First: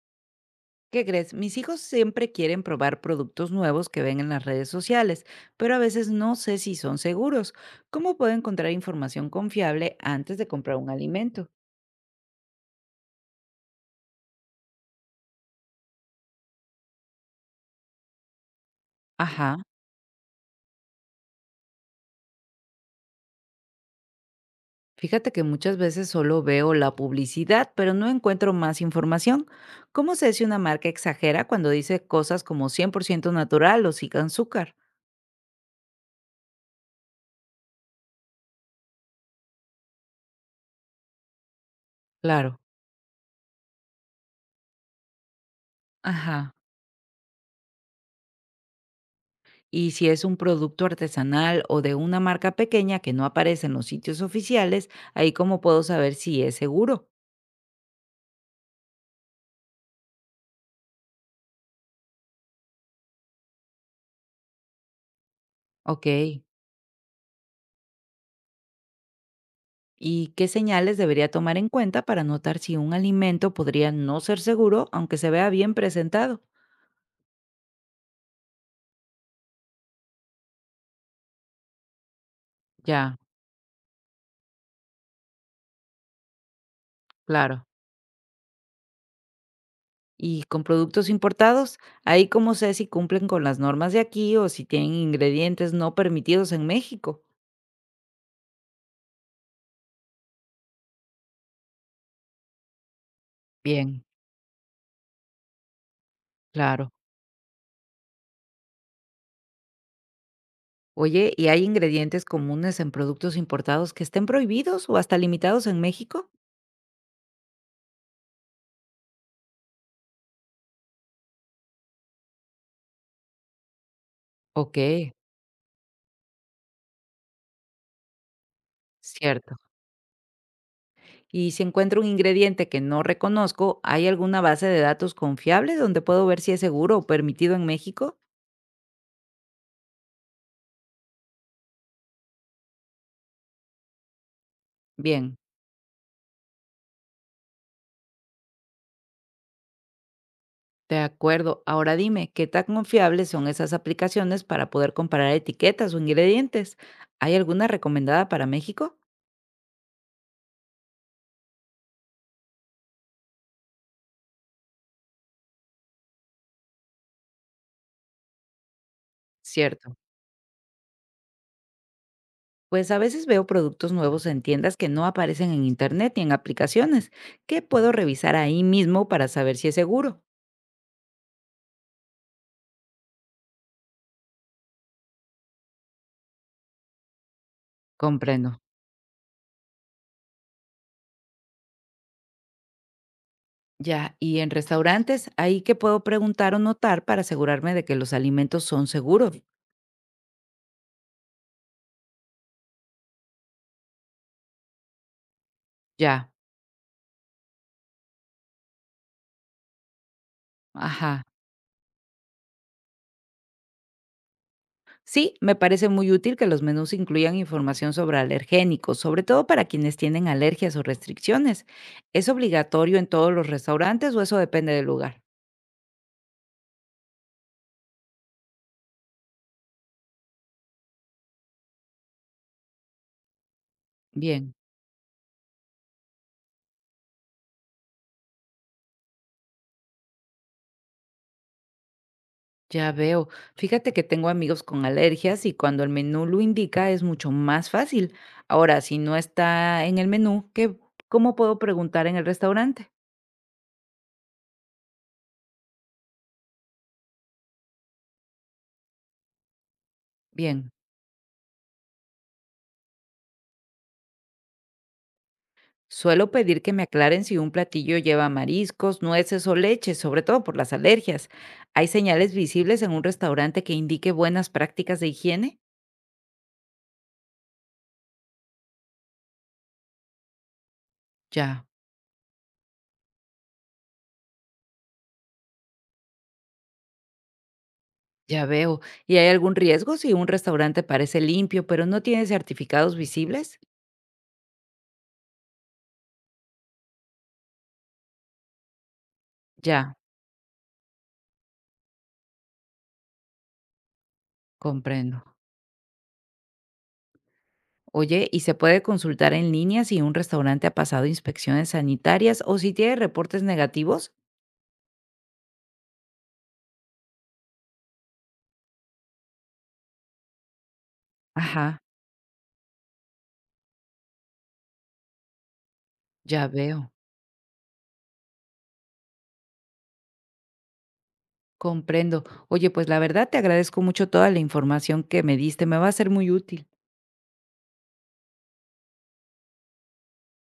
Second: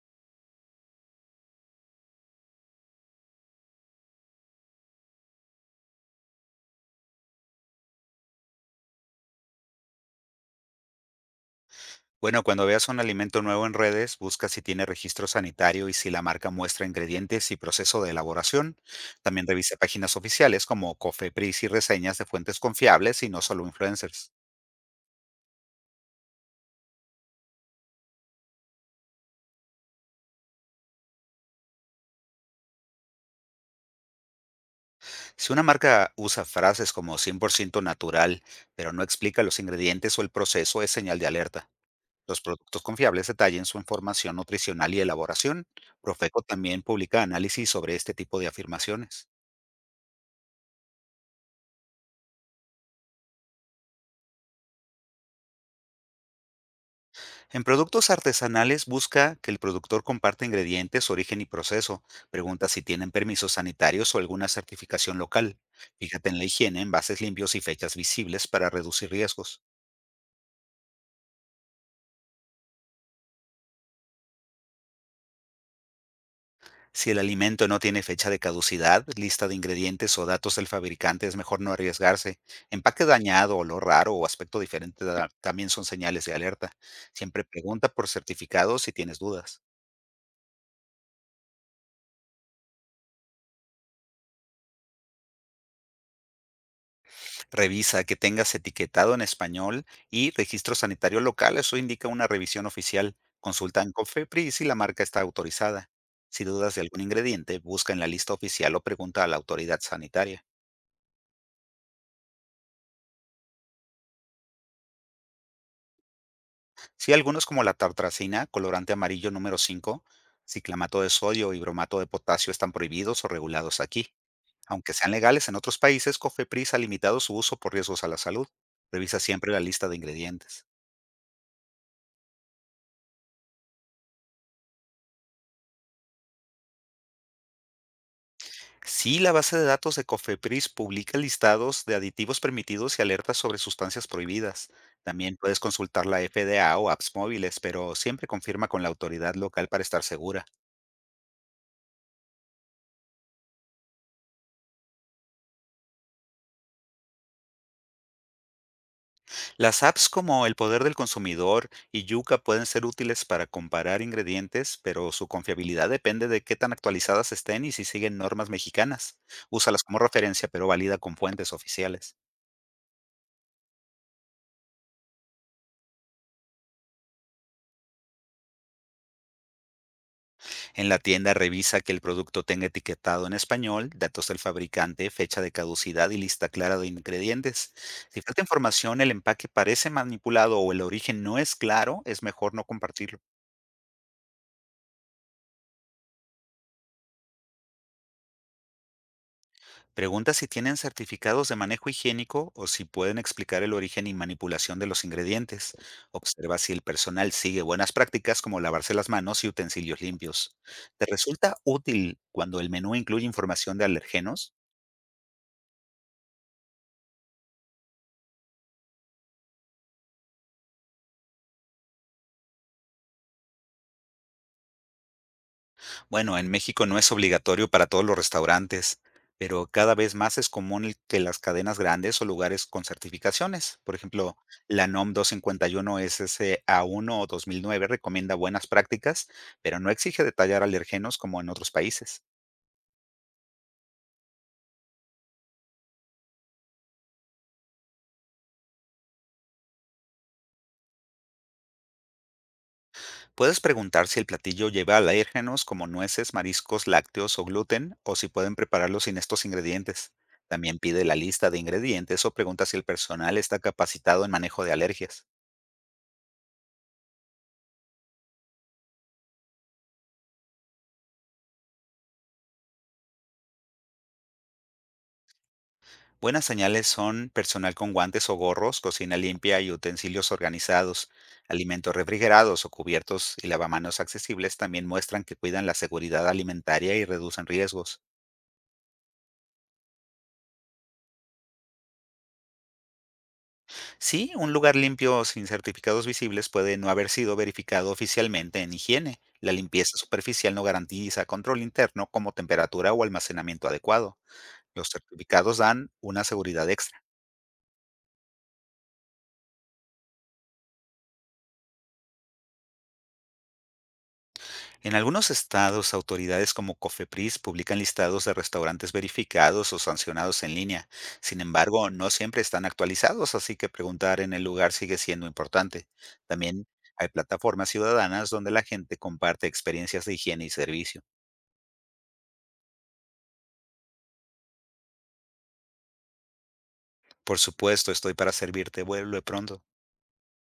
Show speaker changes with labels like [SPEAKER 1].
[SPEAKER 1] ¿Qué crees? Mis hijos siempre quieren probar productos nuevos que ven en las redes sociales, pero a veces no sé si son seguros. ¿Cómo puedo encontrar información confiable antes de comprar un alimento?
[SPEAKER 2] Bueno, cuando veas un alimento nuevo en redes, busca si tiene registro sanitario y si la marca muestra ingredientes y proceso de elaboración. También
[SPEAKER 1] Ajá.
[SPEAKER 2] revisa páginas oficiales como Cofepris y reseñas de fuentes confiables y no solo influencers.
[SPEAKER 1] Fíjate que muchas veces solo veo la publicidad, pero no encuentro más información. ¿Cómo sé si una marca exagera cuando dice cosas como 100% natural o sin azúcar?
[SPEAKER 2] Si una marca usa frases como 100% natural, pero no explica los ingredientes o el proceso, es señal de alerta. Los
[SPEAKER 1] Claro.
[SPEAKER 2] productos confiables detallan su información nutricional y elaboración. Profeco
[SPEAKER 1] Ajá.
[SPEAKER 2] también publica análisis sobre este tipo de afirmaciones.
[SPEAKER 1] Y si es un producto artesanal o de una marca pequeña que no aparece en los sitios oficiales, ahí cómo puedo saber si es seguro.
[SPEAKER 2] En productos artesanales busca que el productor comparta ingredientes, origen y proceso. Pregunta si tienen permisos sanitarios o alguna certificación local.
[SPEAKER 1] Ok.
[SPEAKER 2] Fíjate en la higiene, envases limpios y fechas visibles para reducir riesgos.
[SPEAKER 1] ¿Y qué señales debería tomar en cuenta para notar si un alimento podría no ser seguro aunque se vea bien presentado?
[SPEAKER 2] Si el alimento no tiene fecha de caducidad, lista de ingredientes o datos del fabricante, es mejor no arriesgarse. Empaque
[SPEAKER 1] Ya,
[SPEAKER 2] dañado, olor raro o aspecto diferente también son señales de alerta. Siempre
[SPEAKER 1] claro.
[SPEAKER 2] pregunta por certificados si tienes dudas.
[SPEAKER 1] Y con productos importados, ahí cómo sé si cumplen con las normas de aquí o si tienen ingredientes no permitidos en México.
[SPEAKER 2] Revisa que tengas etiquetado en español y registro sanitario local, eso indica una revisión oficial. Consulta en
[SPEAKER 1] Bien,
[SPEAKER 2] COFEPRIS si la marca está autorizada. Si dudas de
[SPEAKER 1] claro.
[SPEAKER 2] algún ingrediente, busca en la lista oficial o pregunta a la autoridad sanitaria.
[SPEAKER 1] Oye, ¿y hay ingredientes comunes en productos importados que estén prohibidos o hasta limitados en México?
[SPEAKER 2] Si algunos como la tartracina, colorante amarillo número 5, ciclamato de sodio y bromato de potasio están prohibidos o regulados aquí.
[SPEAKER 1] Ok,
[SPEAKER 2] Aunque sean legales en otros países, COFEPRIS ha limitado su uso por riesgos a la salud. Revisa siempre
[SPEAKER 1] cierto.
[SPEAKER 2] la lista de ingredientes.
[SPEAKER 1] Y si encuentro un ingrediente que no reconozco, ¿hay alguna base de datos confiable donde puedo ver si es seguro o permitido en México?
[SPEAKER 2] Sí, la base de datos de Cofepris publica listados de aditivos permitidos y alertas sobre sustancias prohibidas.
[SPEAKER 1] Bien,
[SPEAKER 2] También puedes consultar la FDA o apps móviles, pero siempre confirma con la autoridad local para estar segura.
[SPEAKER 1] de acuerdo. Ahora dime, ¿qué tan confiables son esas aplicaciones para poder comparar etiquetas o ingredientes? ¿Hay alguna recomendada para México?
[SPEAKER 2] Las apps como El Poder del Consumidor y Yuka pueden ser útiles para comparar ingredientes, pero su confiabilidad depende de qué tan actualizadas estén y si siguen normas mexicanas. Úsalas
[SPEAKER 1] Cierto.
[SPEAKER 2] como referencia, pero valida con fuentes oficiales.
[SPEAKER 1] Pues a veces veo productos nuevos en tiendas que no aparecen en internet ni en aplicaciones, que puedo revisar ahí mismo para saber si es seguro.
[SPEAKER 2] En la tienda revisa que el producto tenga etiquetado en español, datos del fabricante, fecha de caducidad y lista clara de ingredientes. Si falta
[SPEAKER 1] Comprendo.
[SPEAKER 2] información, el empaque parece manipulado o el origen no es claro, es mejor no compartirlo.
[SPEAKER 1] Ya, y en restaurantes, ahí que puedo preguntar o notar para asegurarme de que los alimentos son seguros.
[SPEAKER 2] Pregunta si tienen certificados de manejo higiénico o si pueden explicar el origen y manipulación de los ingredientes.
[SPEAKER 1] Ya,
[SPEAKER 2] Observa si el personal sigue buenas prácticas como lavarse las manos y utensilios limpios. ¿Te
[SPEAKER 1] ajá.
[SPEAKER 2] resulta útil cuando el menú incluye información de alergenos?
[SPEAKER 1] Sí, me parece muy útil que los menús incluyan información sobre alergénicos, sobre todo para quienes tienen alergias o restricciones. ¿Es obligatorio en todos los restaurantes o eso depende del lugar?
[SPEAKER 2] Bueno, en México no es obligatorio para todos los restaurantes, pero cada vez más es común el que las cadenas grandes o lugares con certificaciones, por ejemplo,
[SPEAKER 1] Bien.
[SPEAKER 2] la NOM 251 SSA1 o 2009 recomienda buenas prácticas, pero no exige detallar alérgenos como en otros países.
[SPEAKER 1] Ya veo. Fíjate que tengo amigos con alergias y cuando el menú lo indica es mucho más fácil. Ahora, si no está en el menú, ¿qué, cómo puedo preguntar en el restaurante?
[SPEAKER 2] Puedes preguntar si el platillo lleva alérgenos como nueces, mariscos, lácteos o gluten, o si pueden prepararlo sin estos ingredientes.
[SPEAKER 1] Bien,
[SPEAKER 2] También pide la lista de ingredientes o pregunta si el personal está capacitado en manejo de alergias.
[SPEAKER 1] suelo pedir que me aclaren si un platillo lleva mariscos, nueces o leche, sobre todo por las alergias. ¿Hay señales visibles en un restaurante que indique buenas prácticas de higiene?
[SPEAKER 2] Buenas señales son personal con guantes o gorros, cocina limpia y utensilios organizados,
[SPEAKER 1] Ya,
[SPEAKER 2] alimentos refrigerados o cubiertos y lavamanos accesibles también muestran que cuidan la seguridad alimentaria y reducen riesgos.
[SPEAKER 1] ya veo. ¿Y hay algún riesgo si un restaurante parece limpio, pero no tiene certificados visibles?
[SPEAKER 2] Sí, un lugar limpio sin certificados visibles puede no haber sido verificado oficialmente en higiene. La
[SPEAKER 1] Ya,
[SPEAKER 2] limpieza superficial no garantiza control interno como temperatura o almacenamiento adecuado. Los
[SPEAKER 1] comprendo.
[SPEAKER 2] certificados dan una seguridad extra.
[SPEAKER 1] Oye, ¿y se puede consultar en línea si un restaurante ha pasado inspecciones sanitarias o si tiene reportes negativos?
[SPEAKER 2] En algunos estados, autoridades como COFEPRIS publican listados de restaurantes verificados o sancionados en línea. Sin
[SPEAKER 1] Ajá,
[SPEAKER 2] embargo, no siempre están actualizados, así que preguntar en el lugar sigue siendo importante.
[SPEAKER 1] ya
[SPEAKER 2] También
[SPEAKER 1] veo,
[SPEAKER 2] hay plataformas ciudadanas donde la gente comparte experiencias de higiene y servicio.
[SPEAKER 1] comprendo. Oye, pues la verdad te agradezco mucho toda la información que me diste, me va a ser muy útil.
[SPEAKER 2] Por supuesto, estoy para servirte. Vuelve pronto.